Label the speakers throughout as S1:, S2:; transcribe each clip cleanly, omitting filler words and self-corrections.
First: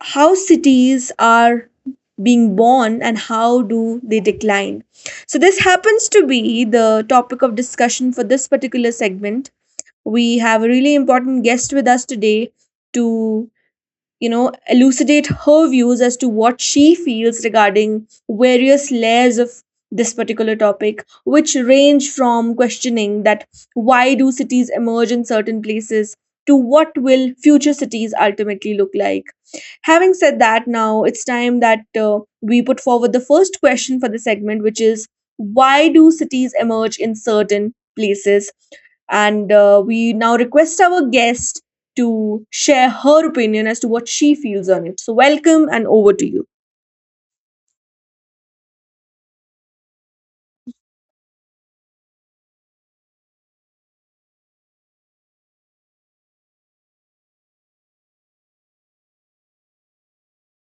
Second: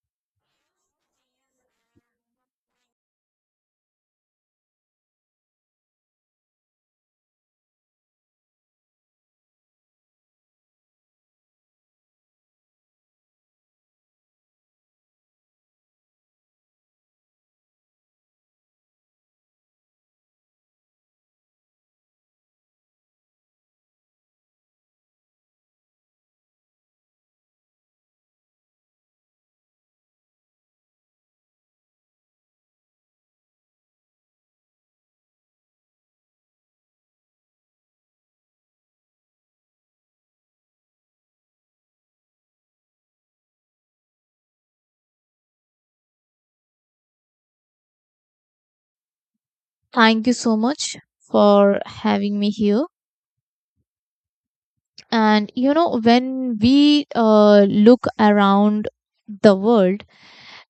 S1: How cities are being born and how do they decline. So this happens to be the topic of discussion for this particular segment. We have a really important guest with us today to elucidate her views as to what she feels regarding various layers of this particular topic, which range from questioning that why do cities emerge in certain places to what will future cities ultimately look like. Having said that, now it's time that we put forward the first question for the segment, which is why do cities emerge in certain places? And we now request our guest to share her opinion as to what she feels on it. So, welcome and over to you.
S2: Thank you so much for having me here. And you know, when we look around the world,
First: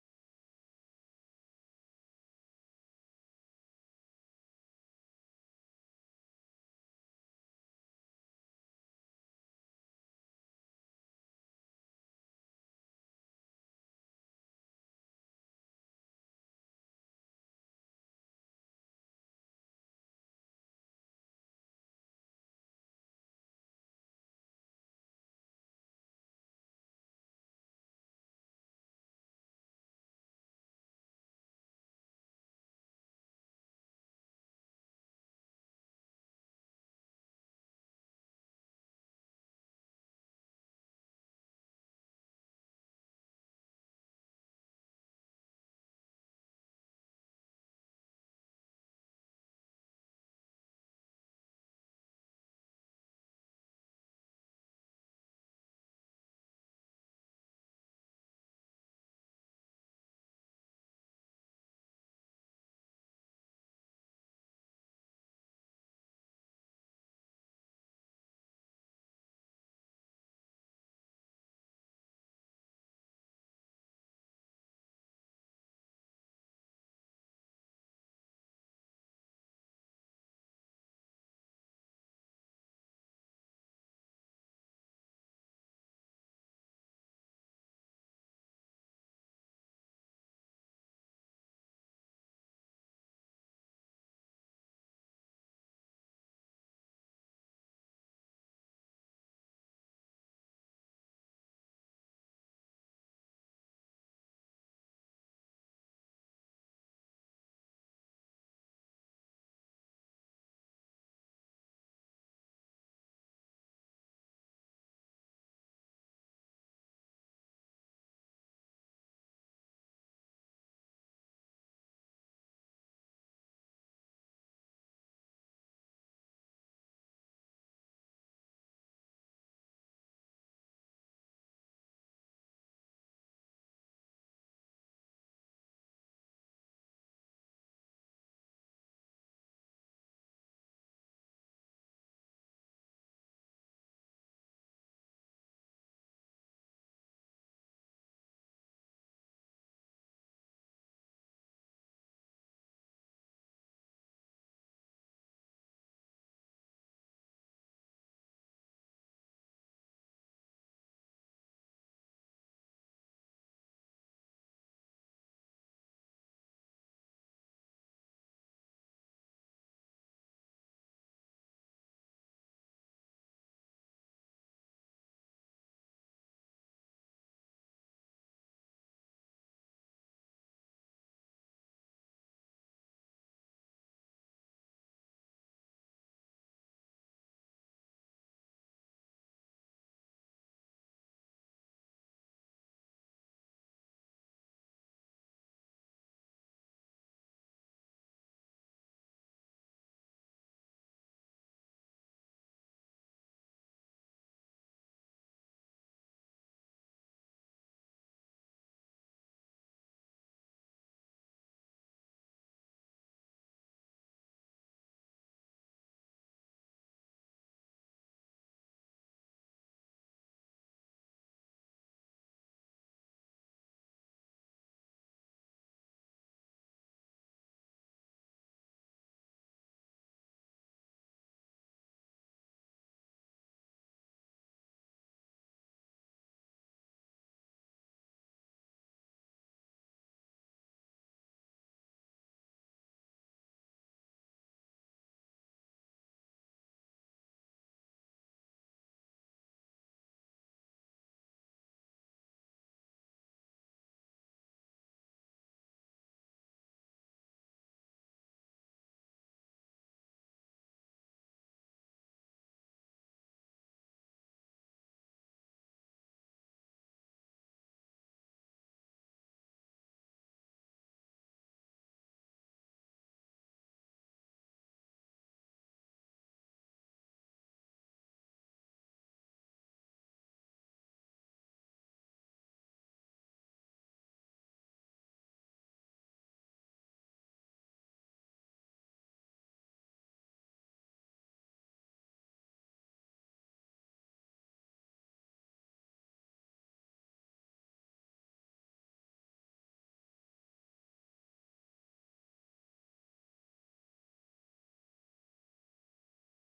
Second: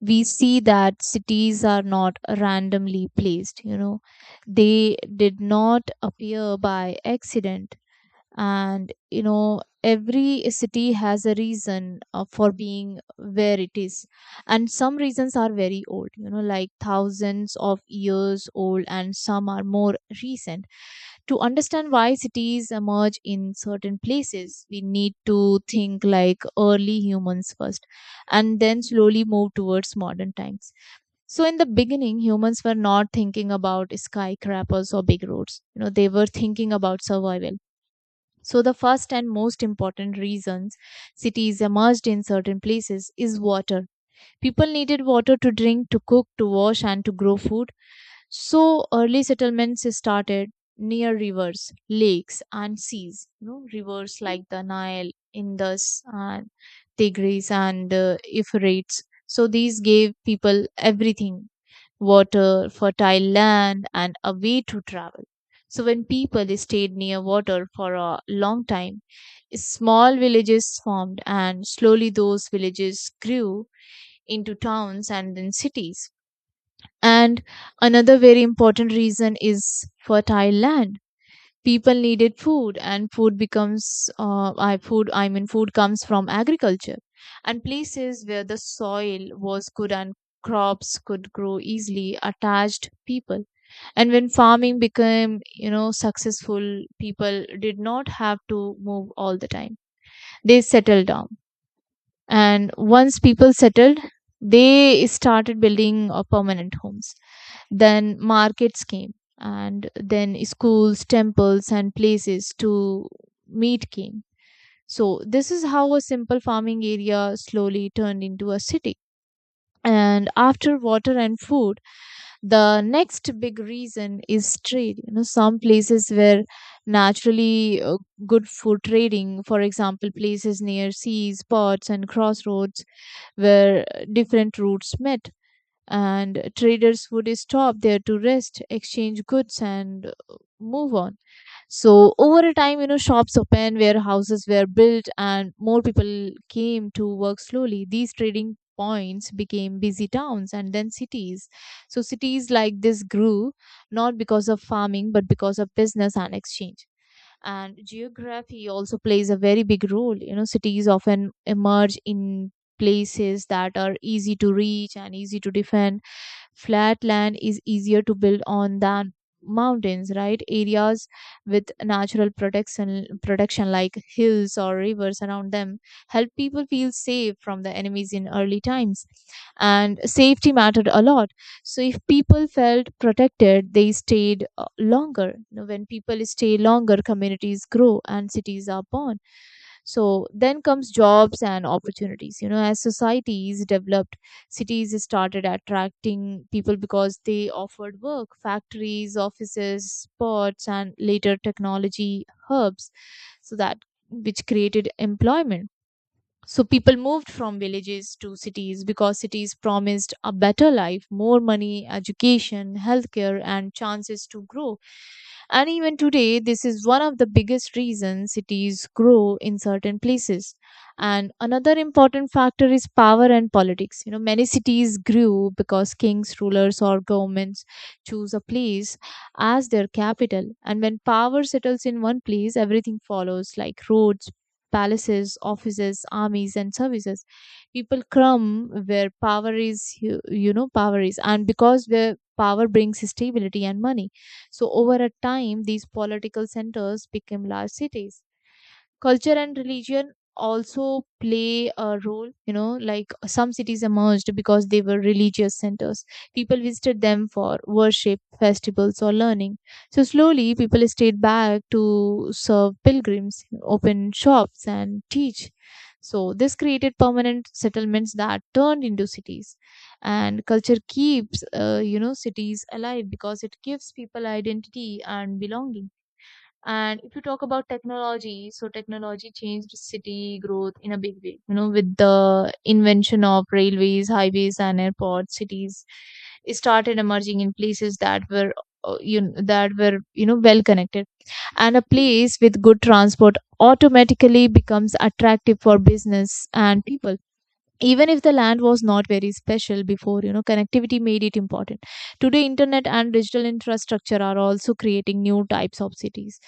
S2: we see that cities are not randomly placed, you know, they did not appear by accident. And you know, every city has a reason for being where it is, and some reasons are very old, you know, like thousands of years old, and some are more recent. To understand why cities emerge in certain places, we need to think like early humans first and then slowly move towards modern times. So in the beginning, humans were not thinking about skyscrapers or big roads, you know, they were thinking about survival. So, the first and most important reasons cities emerged in certain places is water. People needed water to drink, to cook, to wash, and to grow food. So, early settlements started near rivers, lakes, and seas. You know, rivers like the Nile, Indus, and Tigris, and Euphrates. So, these gave people everything: water, fertile land, and a way to travel. So, when people stayed near water for a long time, small villages formed, and slowly those villages grew into towns and then cities. And another very important reason is fertile land. People needed food, and food becomes, I food. I mean, food comes from agriculture, and places where the soil was good and crops could grow easily attached people. And when farming became, you know, successful, people did not have to move all the time. They settled down, and once people settled, they started building permanent homes. Then markets came, and then schools, temples, and places to meet came. So this is how a simple farming area slowly turned into a city. And after water and food, the next big reason is trade. You know, some places were naturally good for trading. For example, places near seas, ports, and crossroads where different routes met, and traders would stop there to rest, exchange goods, and move on. So, over a time, you know, shops opened, warehouses were built, and more people came to work. Slowly, these trading points became busy towns and then cities. So, cities like this grew not because of farming, but because of business and exchange. And geography also plays a very big role. You know, cities often emerge in places that are easy to reach and easy to defend. Flat land is easier to build on than mountains, right? Areas with natural protection like hills or rivers around them help people feel safe from the enemies. In early times, and safety mattered a lot. So if people felt protected, they stayed longer. You know, when people stay longer, communities grow and cities are born. So then comes jobs and opportunities. You know, as societies developed, cities started attracting people because they offered work, factories, offices, sports, and later technology hubs. So that which created employment. So people moved from villages to cities because cities promised a better life, more money, education, healthcare, and chances to grow. And even today, this is one of the biggest reasons cities grow in certain places. And another important factor is power and politics. You know, many cities grew because kings, rulers, or governments choose a place as their capital. And when power settles in one place, everything follows, like roads, palaces, offices, armies, and services. People come where power is, you know, power is, and because where power brings stability and money. So over a time, these political centers became large cities. Culture and religion also play a role. You know, like some cities emerged because they were religious centers. People visited them for worship, festivals, or learning. So slowly people stayed back to serve pilgrims, open shops, and teach. So this created permanent settlements that turned into cities. And culture keeps cities alive because it gives people identity and belonging. And if you talk about technology, so technology changed city growth in a big way. You know, with the invention of railways, highways, and airports, cities started emerging in places that were, you know, well connected. And a place with good transport automatically becomes attractive for business and people, even if the land was not very special before. You know, connectivity made it important. Today internet and digital infrastructure are also creating new types of cities,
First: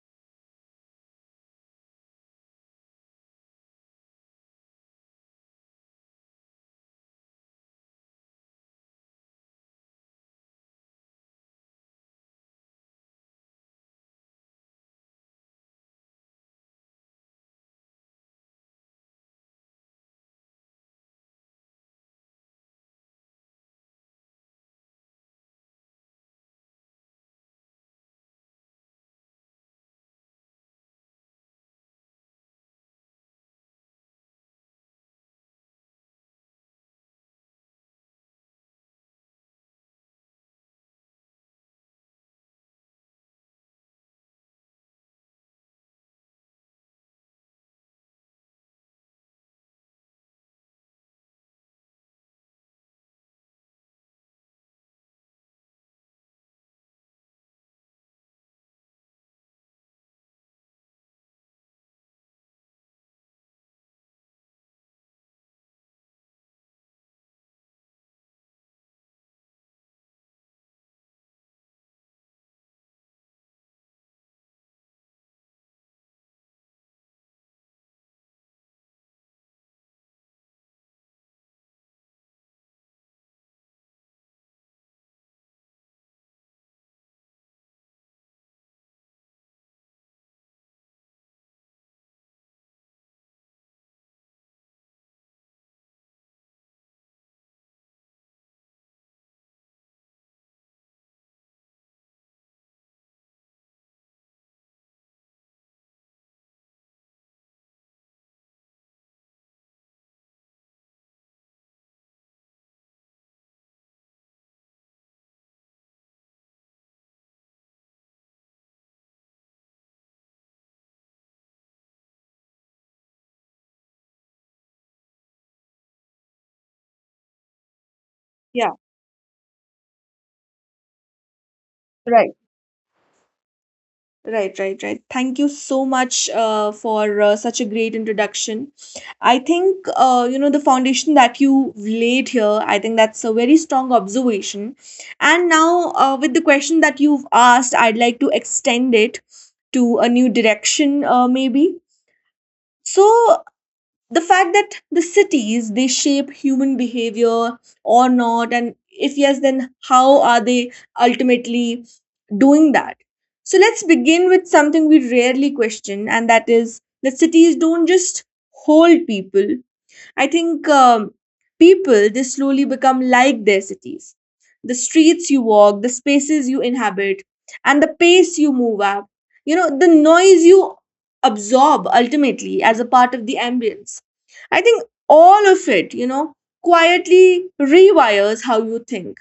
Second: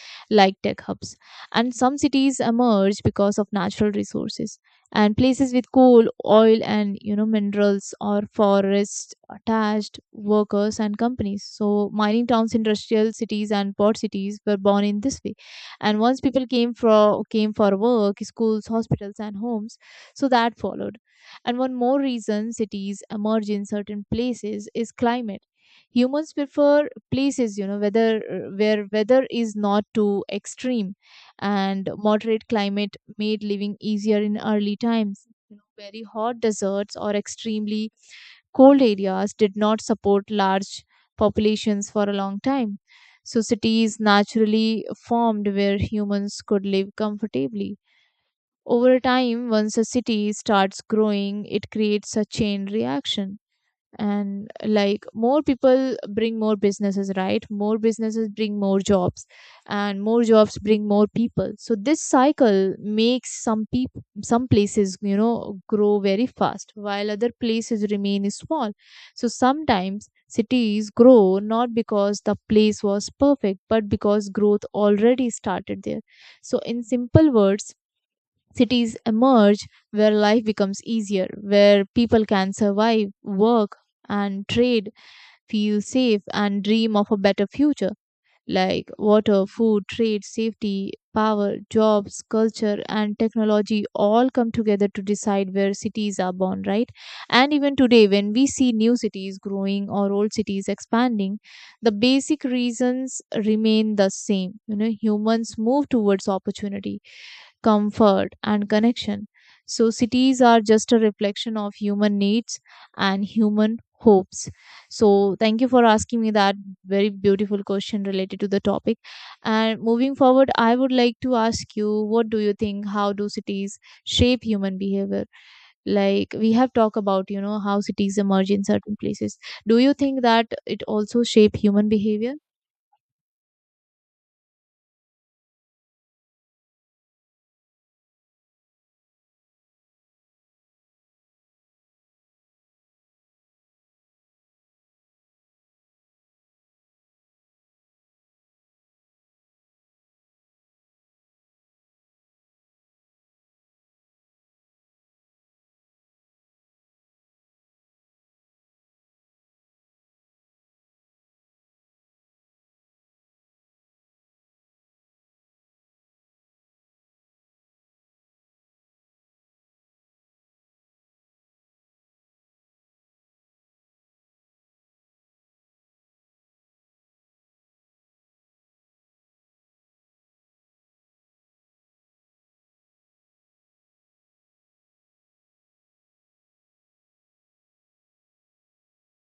S2: like tech hubs. And some cities emerge because of natural resources. And places with coal, oil, and you know, minerals or forests attached workers and companies. So mining towns, industrial cities, and port cities were born in this way. And once people came for work, schools, hospitals, and homes, so that followed. And one more reason cities emerge in certain places is climate. Humans prefer places, you know, whether where weather is not too extreme, and moderate climate made living easier in early times. You know, very hot deserts or extremely cold areas did not support large populations for a long time. So cities naturally formed where humans could live comfortably. Over time, once a city starts growing, it creates a chain reaction. And like more people bring more businesses, right? More businesses bring more jobs, and more jobs bring more people. So this cycle makes some people, some places, you know, grow very fast, while other places remain small. So sometimes cities grow not because the place was perfect, but because growth already started there. So in simple words, cities emerge where life becomes easier, where people can survive, work, and trade, feel safe, and dream of a better future. Like water, food, trade, safety, power, jobs, culture, and technology all come together to decide where cities are born, right? And even today, when we see new cities growing or old cities expanding, the basic reasons remain the same. You know, humans move towards opportunity, comfort, and connection. So, cities are just a reflection of human needs and human hopes. So, thank you for asking me that very beautiful question related to the topic. And moving forward, I would like to ask you, what do you think? How do cities shape human behavior? Like we have talked about, you know, how cities emerge in
S1: Yeah,
S2: certain places, do you think that it also shape human
S1: right,
S2: behavior?
S1: right, right, right. Thank you so much for such a great introduction. I think, the foundation that you laid here, I think that's a very strong observation. And now, with the question that you've asked, I'd like to extend it to a new direction, maybe. So, the fact that the cities they shape human behavior or not, and if yes, then how are they ultimately doing that? So let's begin with something we rarely question, and that is that cities don't just hold people. I think people they slowly become like their cities. The streets you walk, the spaces you inhabit, and the pace you move at. You know, the noise you absorb ultimately as a part of the ambience. I think all of it, you know, quietly rewires how you think,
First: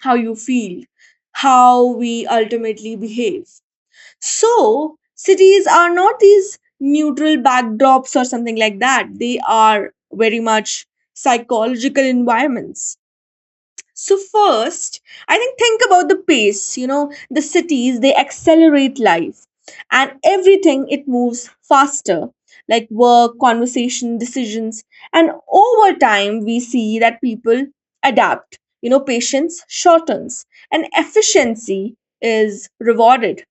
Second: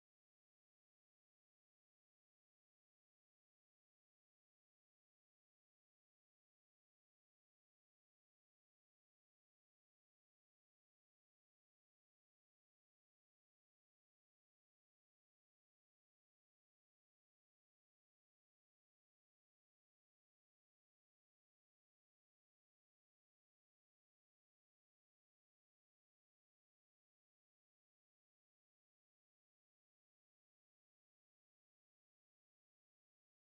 S1: how you feel, how we ultimately behave. So, cities are not these neutral backdrops or something like that. They are very much psychological environments. So, first, I think about the pace. You know, the cities, they accelerate life, and everything, it moves faster, like work, conversation, decisions. And over time, we see that people adapt. You know, patience shortens and efficiency is rewarded,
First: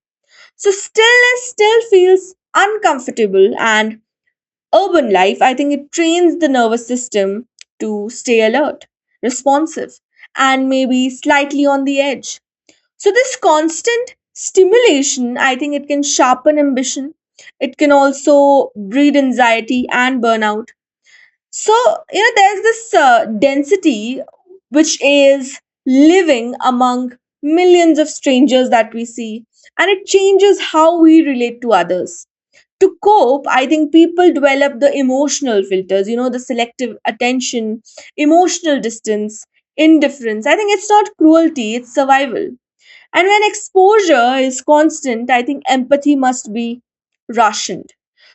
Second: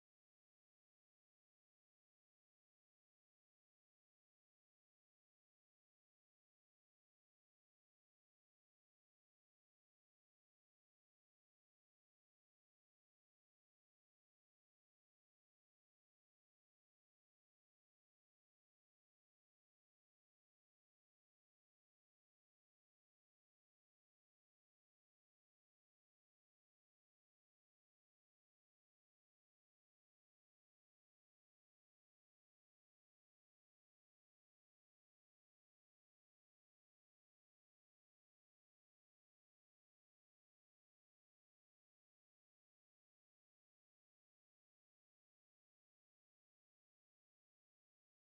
S1: so stillness still feels uncomfortable, and urban life, I think it trains the nervous system to stay alert, responsive, and maybe slightly on the edge. So this constant stimulation, I think it can sharpen ambition. It can also breed anxiety and burnout. So, you know, there's this density, which is living among millions of strangers that we see, and it changes how we relate to others. To cope, I think people develop the emotional filters, you know, the selective attention, emotional distance, indifference. I think it's not cruelty, it's survival. And when exposure is constant, I think empathy must be rationed.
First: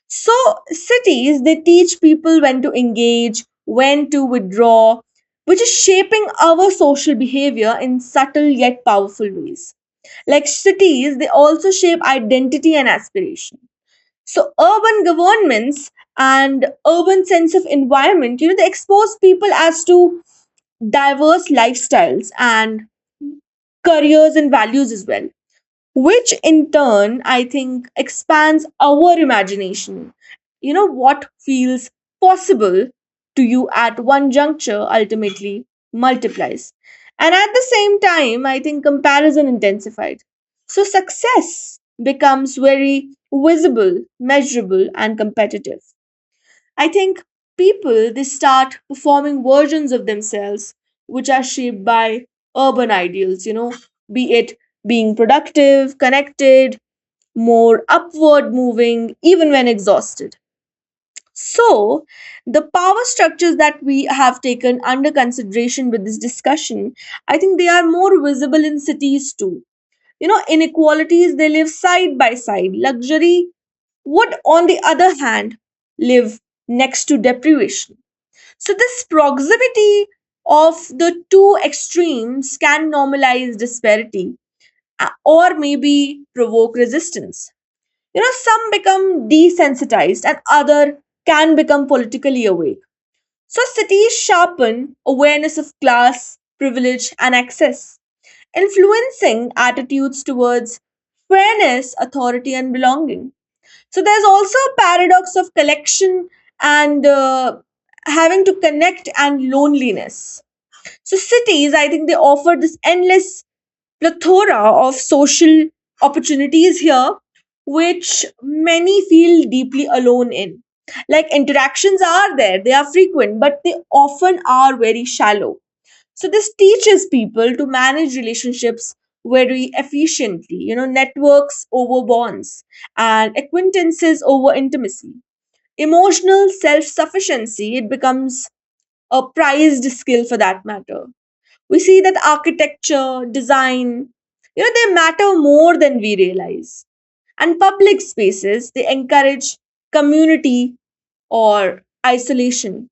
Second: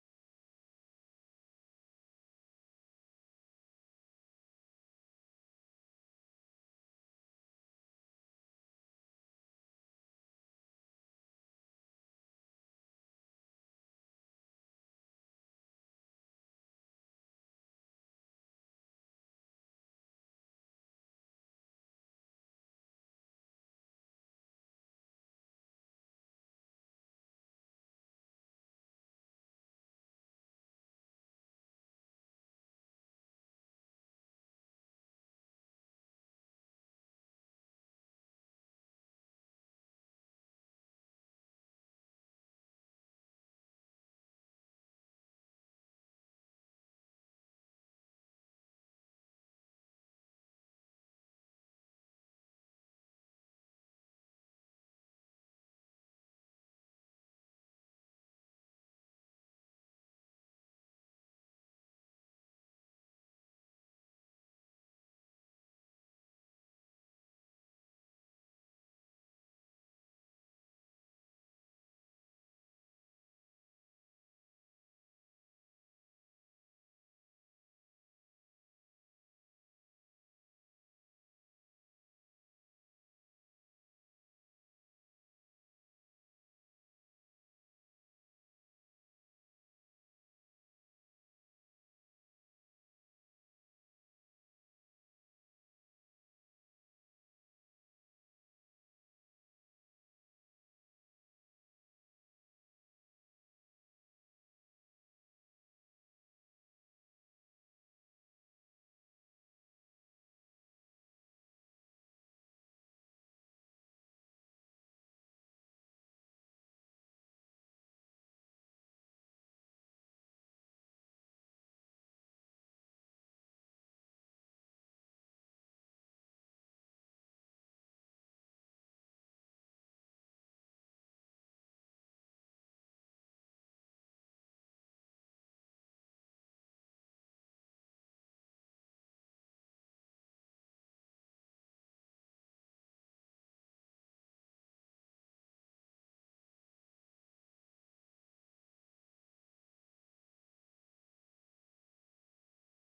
S1: So, cities, they teach people when to engage, when to withdraw, which is shaping our social behavior in subtle yet powerful ways. Like cities, they also shape identity and aspiration. So, urban governments and urban sense of environment, you know, they expose people as to diverse lifestyles and careers and values as well, which in turn I think expands our imagination. You know, what feels possible to you at one juncture ultimately multiplies, and at the same time I think comparison intensified. So success becomes very visible, measurable, and competitive. I think people they start performing versions of themselves which are shaped by urban ideals, you know, be it being productive, connected, more upward moving, even when exhausted. So, the power structures that we have taken under consideration with this discussion, I think they are more visible in cities too. You know, inequalities they live side by side. Luxury would, on the other hand, live next to deprivation. So, this proximity of the two extremes can normalize disparity, or maybe provoke resistance. You know, some become desensitized and other can become politically awake. So, cities sharpen awareness of class, privilege, and access, influencing attitudes towards fairness, authority, and belonging. So there's also a paradox of collection and having to connect and loneliness. So cities, I think they offer this endless plethora of social opportunities here, which many feel deeply alone in. Like interactions are there, they are frequent, but they often are very shallow. So this teaches people to manage relationships very efficiently, you know, networks over bonds and acquaintances over intimacy. Emotional self-sufficiency, it becomes a prized skill for that matter. We see that architecture design, you know, they matter more than we realize, and public spaces they encourage community or isolation.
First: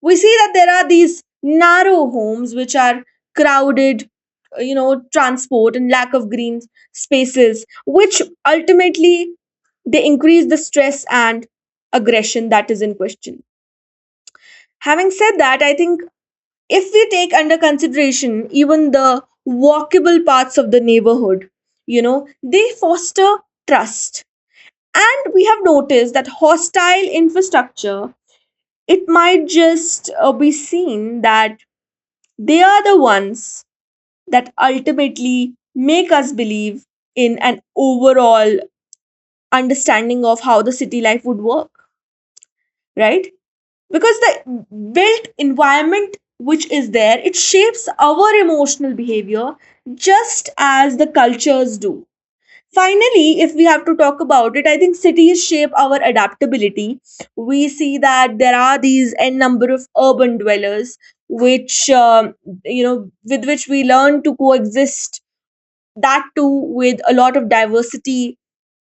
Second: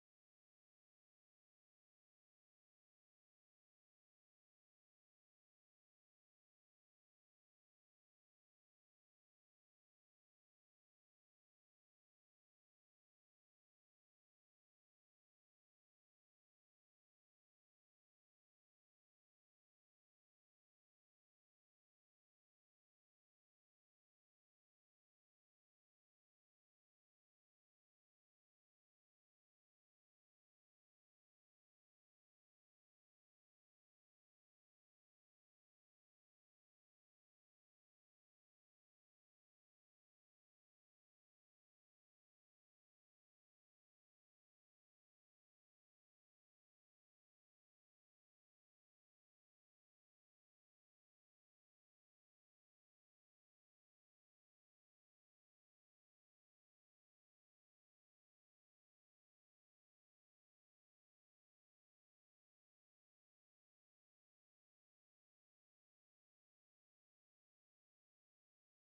S1: We see that there are these narrow homes which are crowded, you know, transport and lack of green spaces which ultimately they increase the stress and aggression that is in question. Having said that, I think if we take under consideration even the walkable parts of the neighborhood, you know they foster trust, and we have noticed that hostile infrastructure, it might just be seen that they are the ones that ultimately make us believe in an overall understanding of how the city life would work, right? Because the built environment which is there, it shapes our emotional behavior just as the cultures do. Finally, if we have to talk about it, I think cities shape our adaptability. We see that there are these n number of urban dwellers, which you know, with which we learn to coexist, that too with a lot of diversity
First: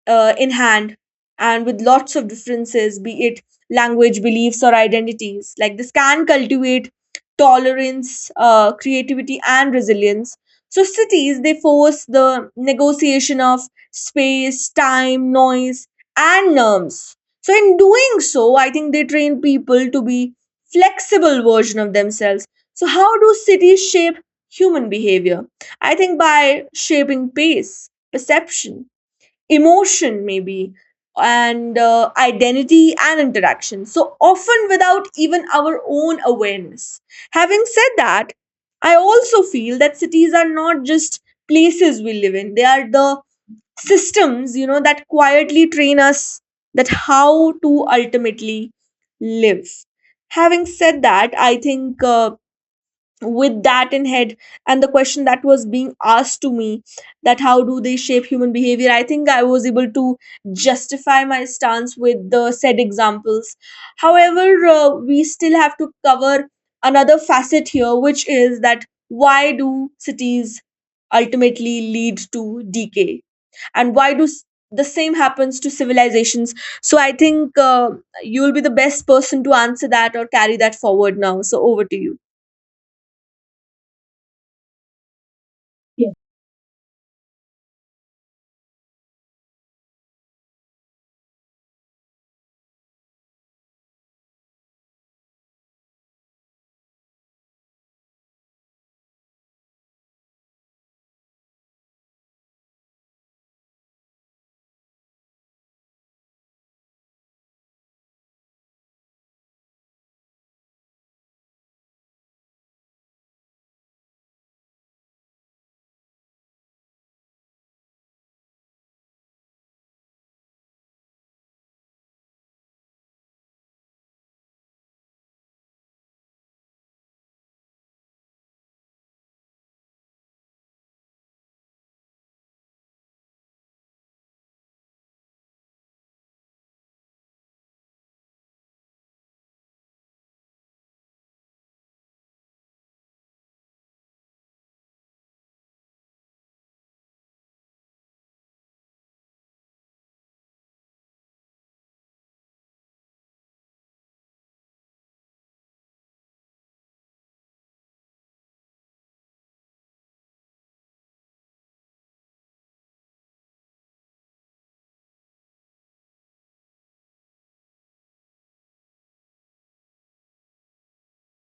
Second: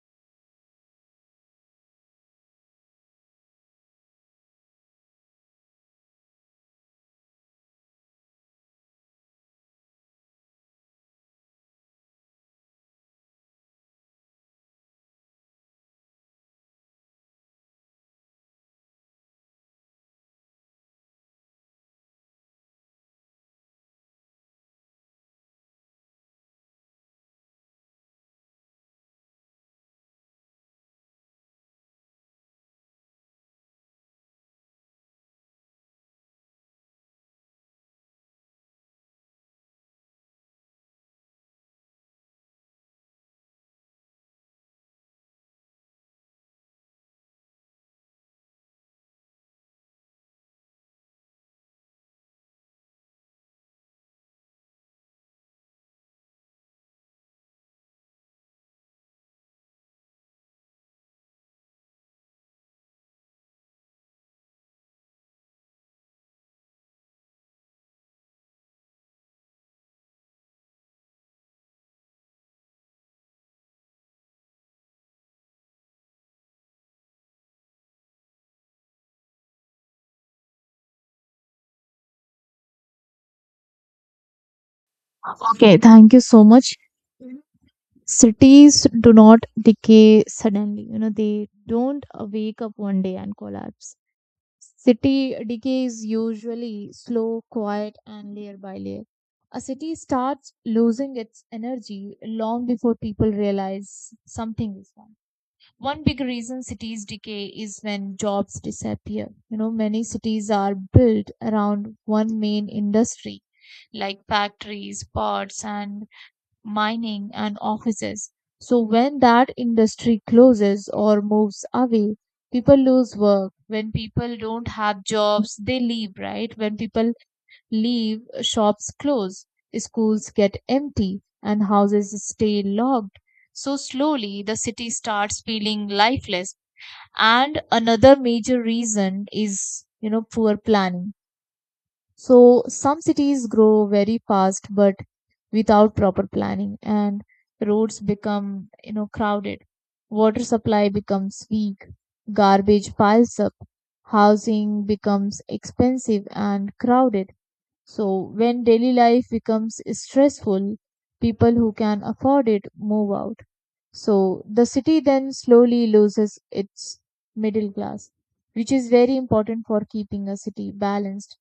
S1: in hand, and with lots of differences, be it language, beliefs, or identities. Like this can cultivate tolerance, creativity, and resilience. So cities they force the negotiation of space, time, noise, and norms. So in doing so, I think they train people to be flexible version of themselves. So how do cities shape human behavior? I think by shaping pace, perception, emotion, maybe, and identity and interaction. So often without even our own awareness. Having said that, I also feel that cities are not just places we live in, they are the systems, you know, that quietly train us that how to ultimately live. Having said that, I think. With that in head and the question that was being asked to me, that how do they shape human behavior, I think I was able to justify my stance with the said examples. However, we still have to cover another facet here, which is that why do cities ultimately lead to decay, and why do the same happens to civilizations. So I think, you'll be the best person to answer that or carry that forward now, so over to you.
S2: Okay, thank you so much. Cities do not decay suddenly, you know, they don't wake up one day and collapse. City decay is usually slow, quiet, and layer by layer. A city starts losing its energy long before people realize something is wrong. One big reason cities decay is when jobs disappear. You know, many cities are built around one main industry, like factories, ports, and mining, and offices. So when that industry closes or moves away, people lose work. When people don't have jobs, they leave, right? When people leave, shops close, schools get empty, and houses stay locked. So slowly, the city starts feeling lifeless. And another major reason is, you know, poor planning. So some cities grow very fast, but without proper planning, and roads become, you know, crowded. Water supply becomes weak, garbage piles up, housing becomes expensive and crowded. So when daily life becomes stressful, people who can afford it move out. So the city then slowly loses its middle class, which is very important for keeping a city balanced.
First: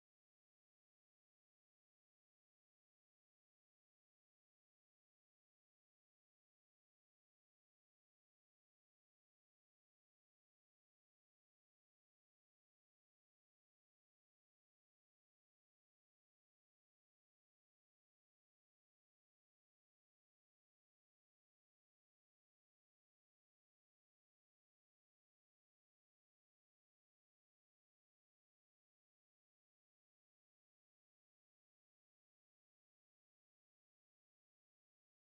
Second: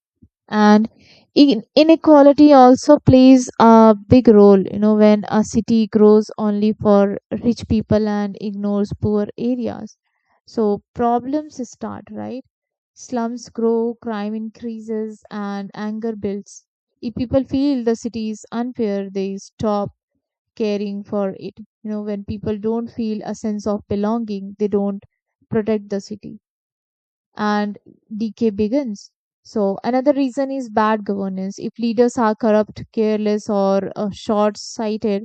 S2: And inequality also plays a big role. You know, when a city grows only for rich people and ignores poor areas, so problems start, right? Slums grow, crime increases, and anger builds. If people feel the city is unfair, they stop caring for it. You know, when people don't feel a sense of belonging, they don't protect the city, and decay begins. So, another reason is bad governance. If leaders are corrupt, careless, or short sighted,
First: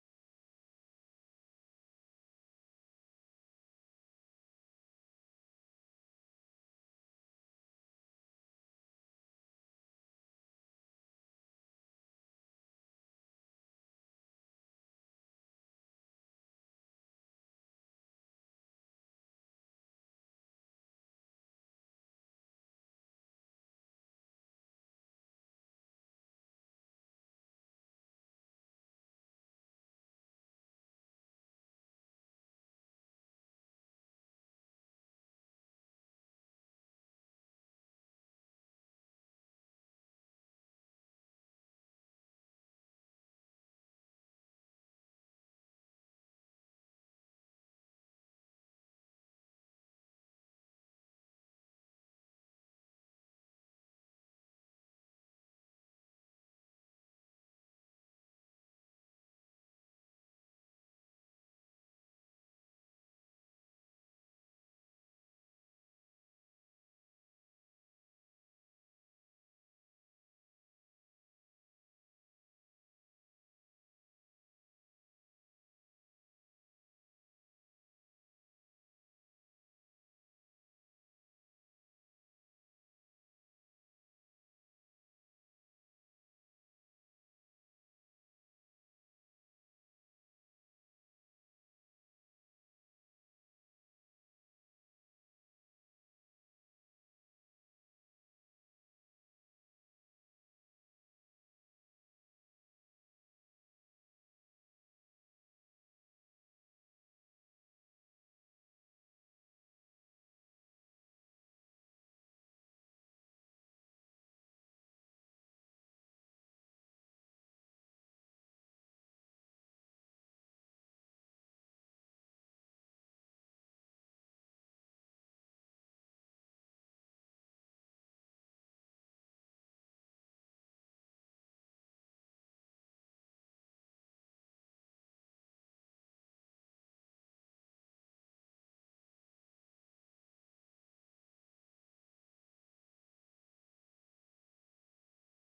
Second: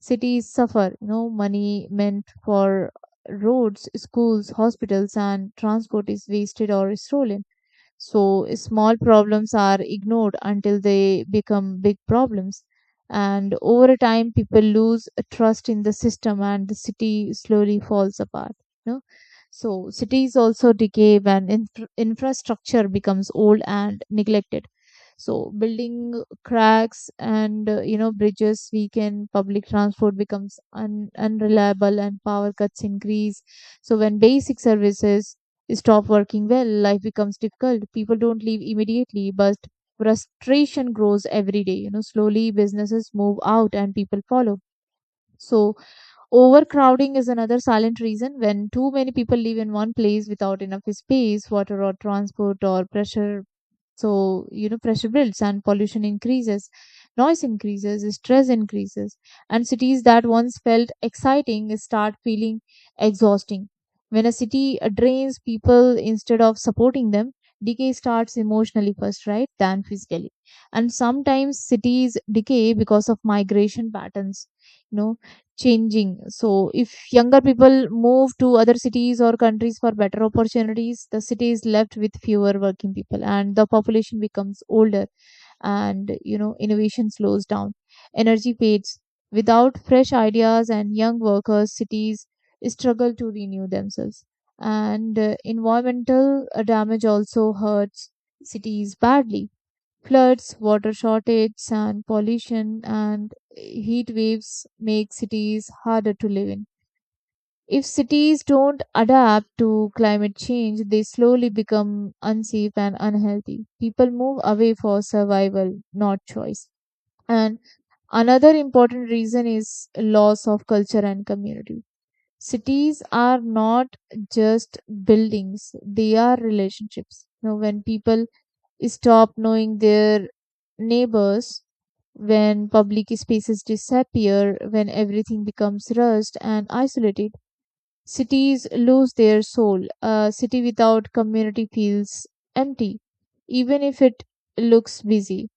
S2: cities suffer. You know, money meant for roads, schools, hospitals, and transport is wasted or stolen. So small problems are ignored until they become big problems. And over time, people lose trust in the system and the city slowly falls apart. You know? So cities also decay when infrastructure becomes old and neglected. So building cracks and you know, bridges weaken, public transport becomes unreliable, and power cuts increase. So when basic services stop working well, life becomes difficult. People don't leave immediately, but frustration grows every day. You know, slowly businesses move out and people follow. So, overcrowding is another silent reason. When too many people live in one place without enough space, water, or transport, or pressure, so, you know, pressure builds and pollution increases, noise increases, stress increases, and cities that once felt exciting start feeling exhausting. When a city drains people instead of supporting them, decay starts emotionally first, right, than physically. And sometimes cities decay because of migration patterns. You know, changing. So, if younger people move to other cities or countries for better opportunities, the city is left with fewer working people and the population becomes older, and, you know, innovation slows down. Energy fades. Without fresh ideas and young workers, cities struggle to renew themselves. And environmental damage also hurts cities badly. Floods, water shortage, sand pollution, and heat waves make cities harder to live in. If cities don't adapt to climate change, they slowly become unsafe and unhealthy. People move away for survival, not choice. And another important reason is loss of culture and community. Cities are not just buildings, they are relationships. You know, when people stop knowing their neighbors, when public spaces disappear, when everything becomes rushed and isolated, cities lose their soul. A city without community feels empty, even if it looks busy.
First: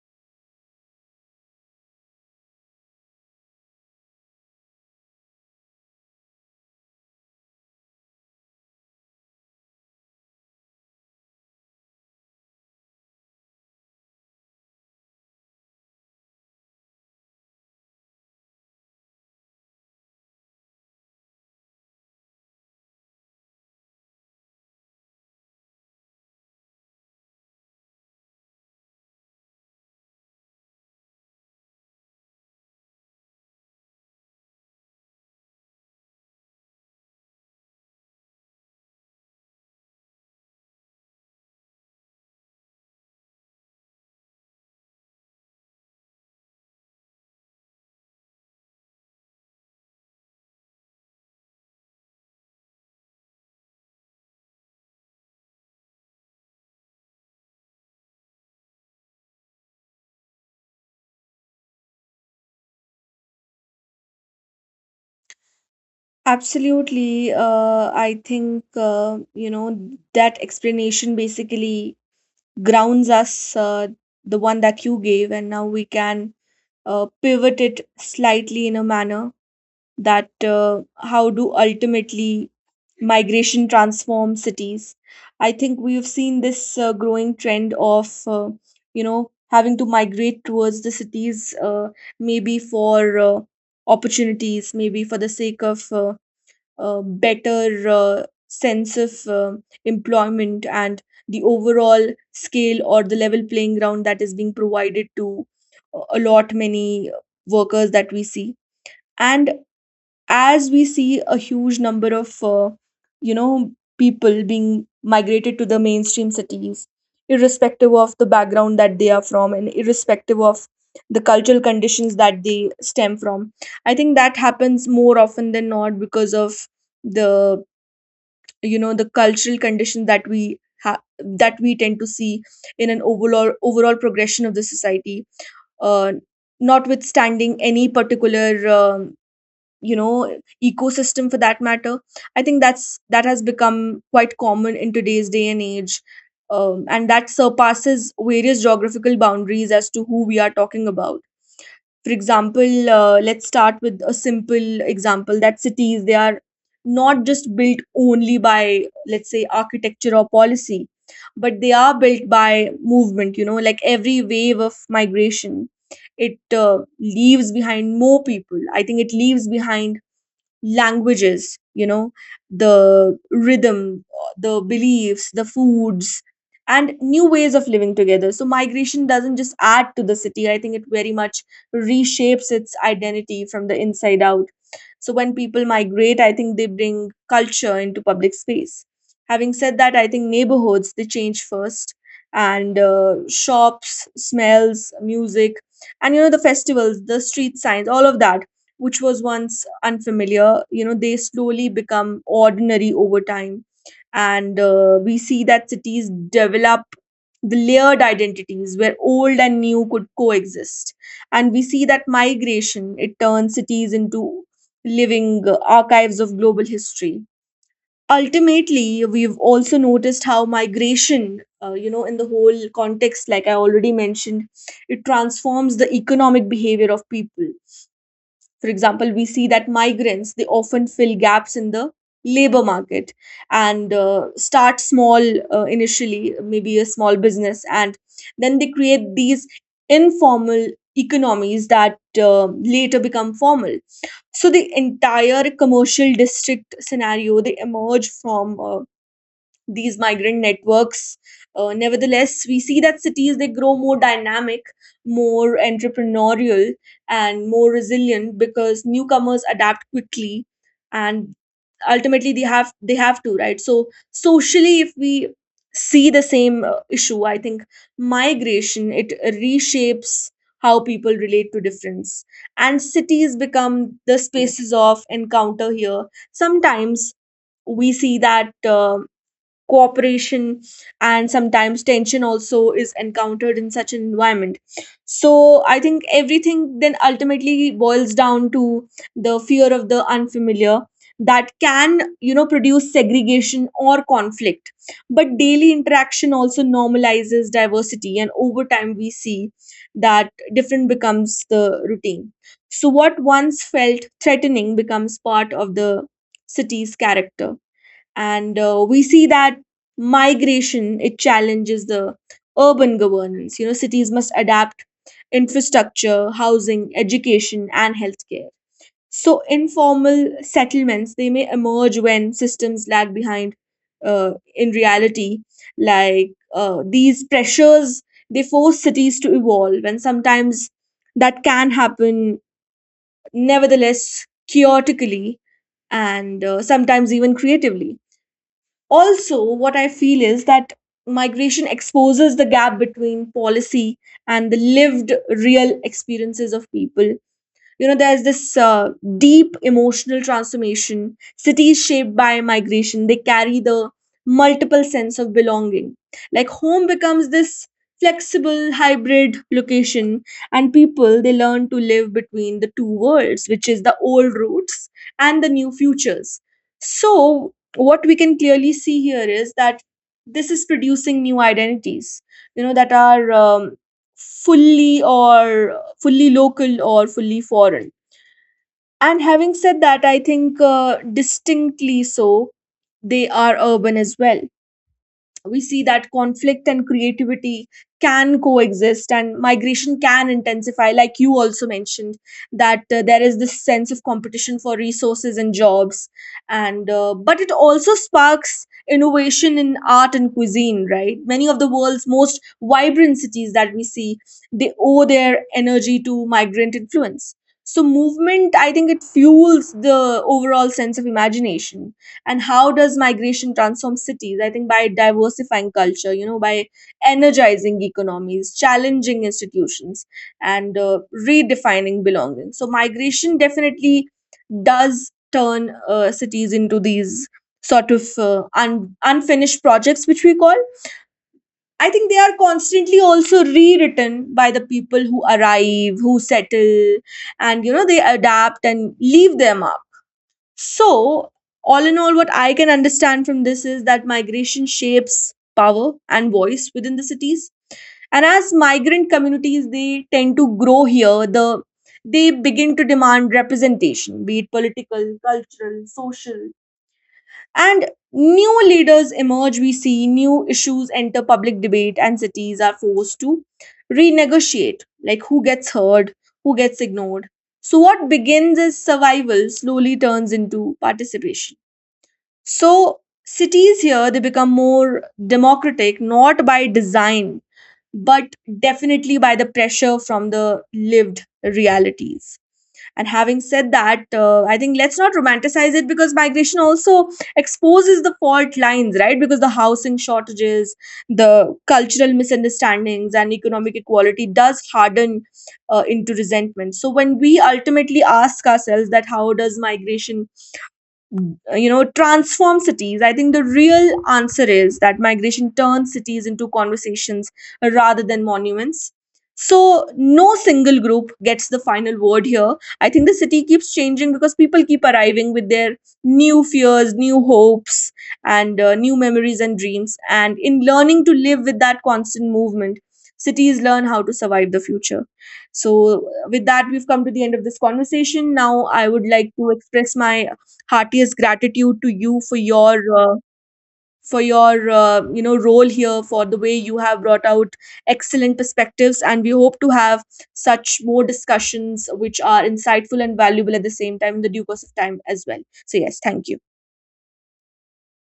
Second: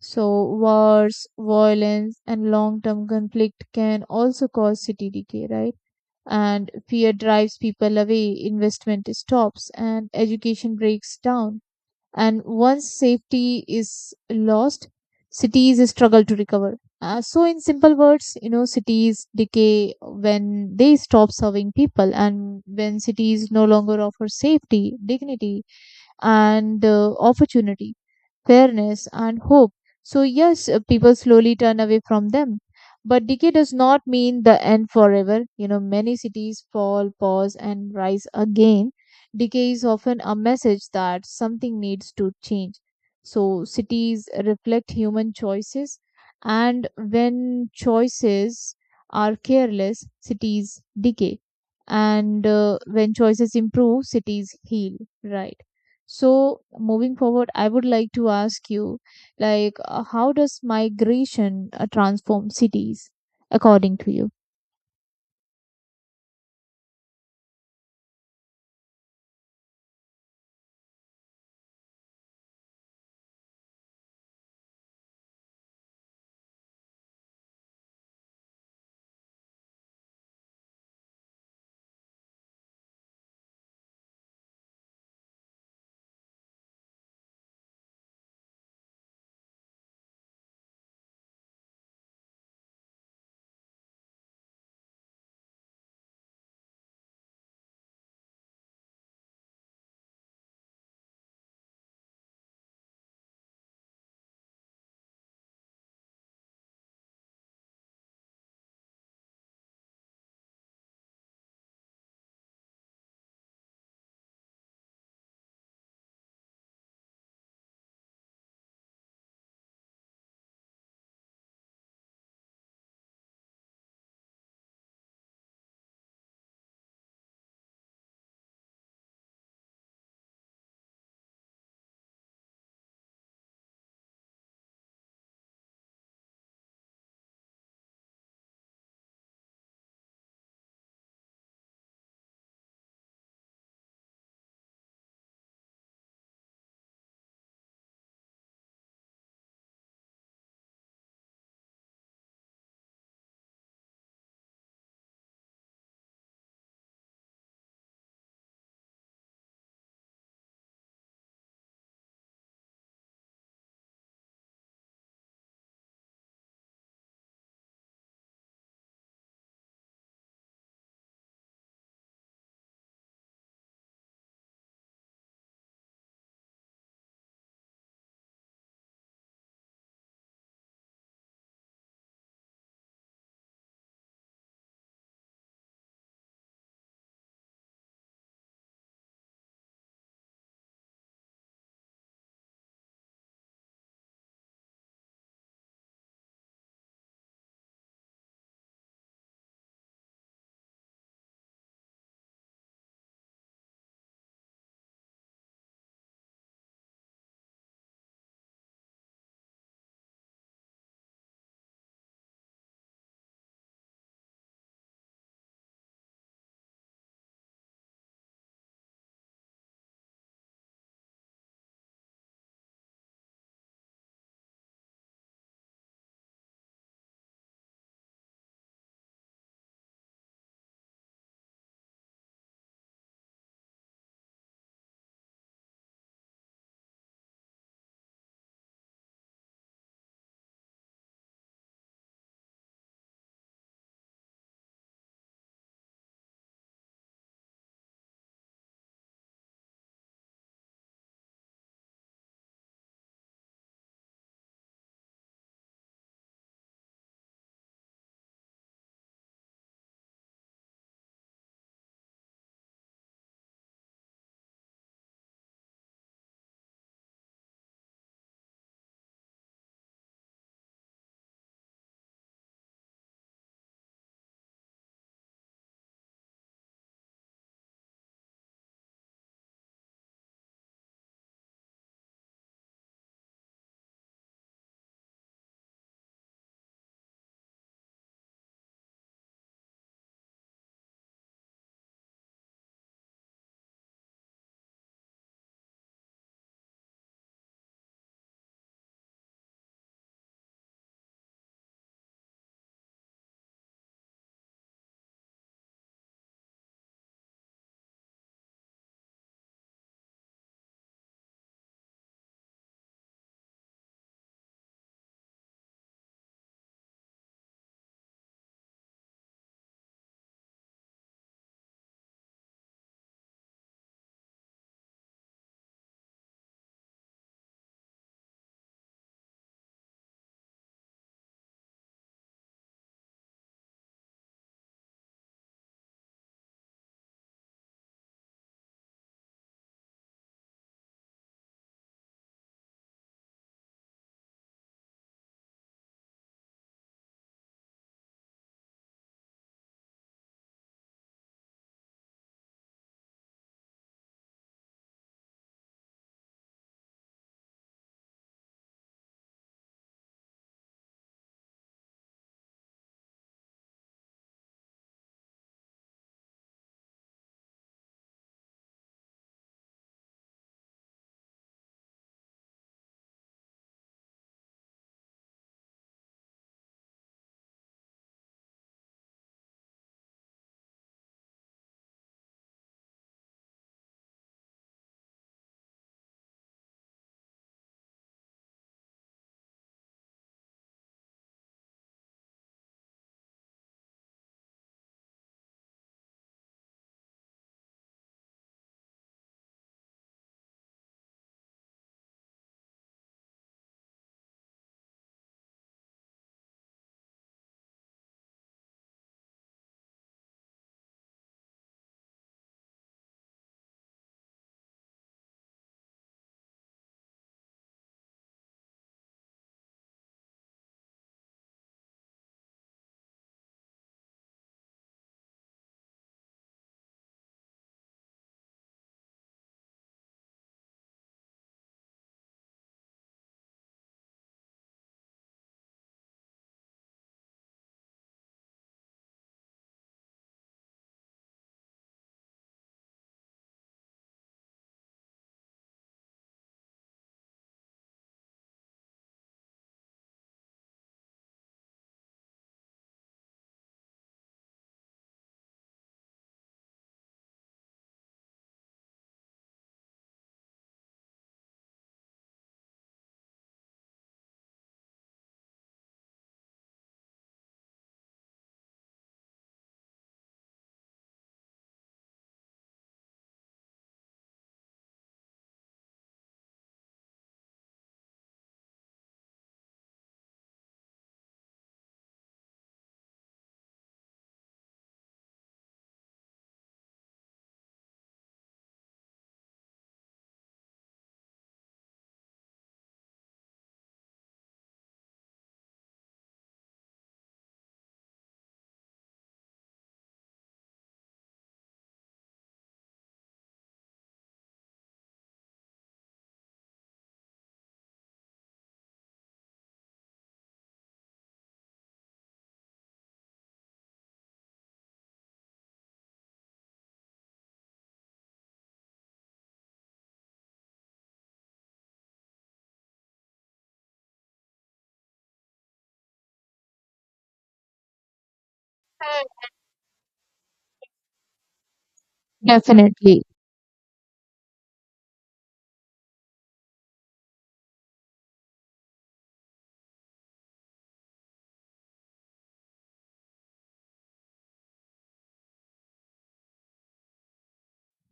S2: So, wars, violence, and long term conflict can also cause city decay, right? And fear drives people away, investment stops, and education breaks down. And once safety is lost, cities struggle to recover. So in simple words, you know, cities decay when they stop serving people, and when cities no longer offer safety, dignity, and opportunity, fairness, and hope. So, yes, people slowly turn away from them. But decay does not mean the end forever. You know, many cities fall, pause, and rise again. Decay is often a message that something needs to change. So, cities reflect human choices, and when choices are careless, cities decay. And when choices improve, cities heal, right? So, moving forward, I would like to ask you, like, how does migration transform cities, according to you?
S1: Absolutely. I think, that explanation basically grounds us, the one that you gave, and now we can pivot it slightly in a manner that how do ultimately migration transform cities? I think we've seen this growing trend of, having to migrate towards the cities, maybe for opportunities, maybe for the sake of. Better sense of employment and the overall scale or the level playing ground that is being provided to a lot many workers that we see. And as we see a huge number of you know people being migrated to the mainstream cities irrespective of the background that they are from, and irrespective of the cultural conditions that they stem from, I think that happens more often than not because of the, you know, the cultural condition that that we tend to see in an overall progression of the society, uh, notwithstanding any particular um, you know, ecosystem for that matter. I think that has become quite common in today's day and age, and that surpasses various geographical boundaries as to who we are talking about. For example, let's start with a simple example that cities they are not just built only by, let's say, architecture or policy, but they are built by movement. You know, like every wave of migration, it leaves behind more people. I think it leaves behind languages, you know, the rhythm, the beliefs, the foods, and new ways of living together. So migration doesn't just add to the city, I think it very much reshapes its identity from the inside out. So when people migrate, I think they bring culture into public space. Having said that, I think neighborhoods they change first, and shops, smells, music, and you know the festivals, the street signs, all of that which was once unfamiliar, you know, they slowly become ordinary over time. And we see that cities develop the layered identities where old and new could coexist. And we see that migration, it turns cities into living archives of global history. Ultimately, we've also noticed how migration, in the whole context, like I already mentioned, it transforms the economic behavior of people. For example, we see that migrants, they often fill gaps in the labor market and start small. Initially, maybe a small business, and then they create these informal economies that later become formal. So the entire commercial district scenario, they emerge from these migrant networks. Nevertheless, we see that cities, they grow more dynamic, more entrepreneurial, and more resilient because newcomers adapt quickly, and ultimately they have to, right? So socially, if we see the same issue, I think migration, it reshapes how people relate to difference, and cities become the spaces of encounter here. Sometimes we see that. um cooperation, and sometimes tension also is encountered in such an environment. So I think everything then ultimately boils down to the fear of the unfamiliar that can, you know, produce segregation or conflict. But daily interaction also normalizes diversity, and over time we see that different becomes the routine. So what once felt threatening becomes part of the city's character. And we see that migration, it challenges the urban governance. You know, cities must adapt infrastructure, housing, education, and healthcare. So informal settlements, they may emerge when systems lag behind. In reality, like, these pressures, they force cities to evolve, and sometimes that can happen, nevertheless, chaotically, and sometimes even creatively. Also, what I feel is that migration exposes the gap between policy and the lived, real experiences of people. You know, there's this deep emotional transformation. Cities shaped by migration, they carry the multiple sense of belonging. Like, home becomes this flexible hybrid location, and people, they learn to live between the two worlds, which is the old roots and the new futures. So what we can clearly see here is that this is producing new identities, you know, that are fully or fully local or fully foreign. And having said that, I think distinctly so, they are urban as well. We see that conflict and creativity can coexist, and migration can intensify, like you also mentioned, that there is this sense of competition for resources and jobs. And but it also sparks innovation in art and cuisine, right? Many of the world's most vibrant cities that we see, they owe their energy to migrant influence. So movement, I think it fuels the overall sense of imagination. And how does migration transform cities? I think by diversifying culture, you know, by energizing economies, challenging institutions, and redefining belonging. So migration definitely does turn cities into these sort of unfinished projects, which we call, I think, they are constantly also rewritten by the people who arrive, who settle, and, you know, they adapt and leave them. So, all in all, what I can understand from this is that migration shapes power and voice within the cities. And as migrant communities, they tend to grow here. They begin to demand representation, be it political, cultural, social, and new leaders emerge. We see new issues enter public debate, and cities are forced to renegotiate, like, who gets heard, who gets ignored. So what begins as survival slowly turns into participation. So cities here, they become more democratic, not by design, but definitely by the pressure from the lived realities. And having said that, I think let's not romanticize it, because migration also exposes the fault lines, right? Because the housing shortages, the cultural misunderstandings, and economic equality does harden into resentment. So when we ultimately ask ourselves that how does migration you know transform cities, I think the real answer is that migration turns cities into conversations rather than monuments. So no single group gets the final word here. I think the city keeps changing because people keep arriving with their new fears, new hopes, and new memories and dreams. And in learning to live with that constant movement, cities learn how to survive the future. So with that, we've come to the end of this conversation now. I would like to express my heartiest gratitude to you for your uh,
S2: Definitely.
S1: you know, role here, for the way you have brought out excellent perspectives, and we hope to have such more discussions which are insightful and valuable at the same time in the due course of time as well. So yes, thank you.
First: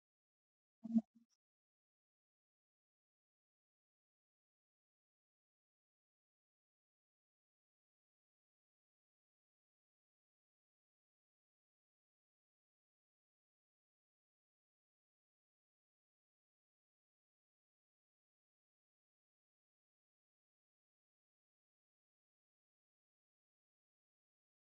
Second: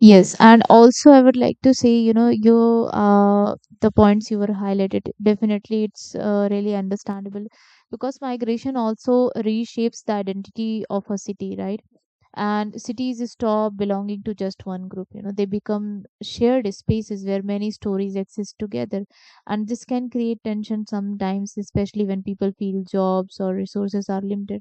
S2: Yes, and also I would like to say, you know, you, uh, the points you were highlighted, definitely it's really understandable, because migration also reshapes the identity of a city, right? And cities stop belonging to just one group. You know, they become shared spaces where many stories exist together. And this can create tension sometimes, especially when people feel jobs or resources are limited.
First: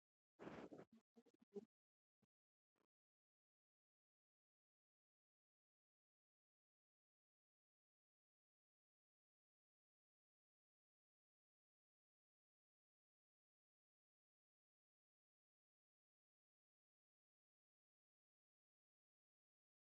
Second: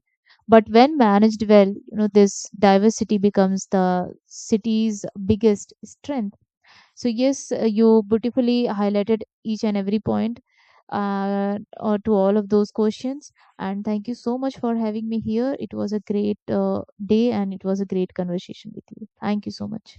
S2: But when managed well, you know, this diversity becomes the city's biggest strength. So yes, you beautifully highlighted each and every point, or to all of those questions. And thank you so much for having me here. It was a great day and it was a great conversation with you. Thank you so much.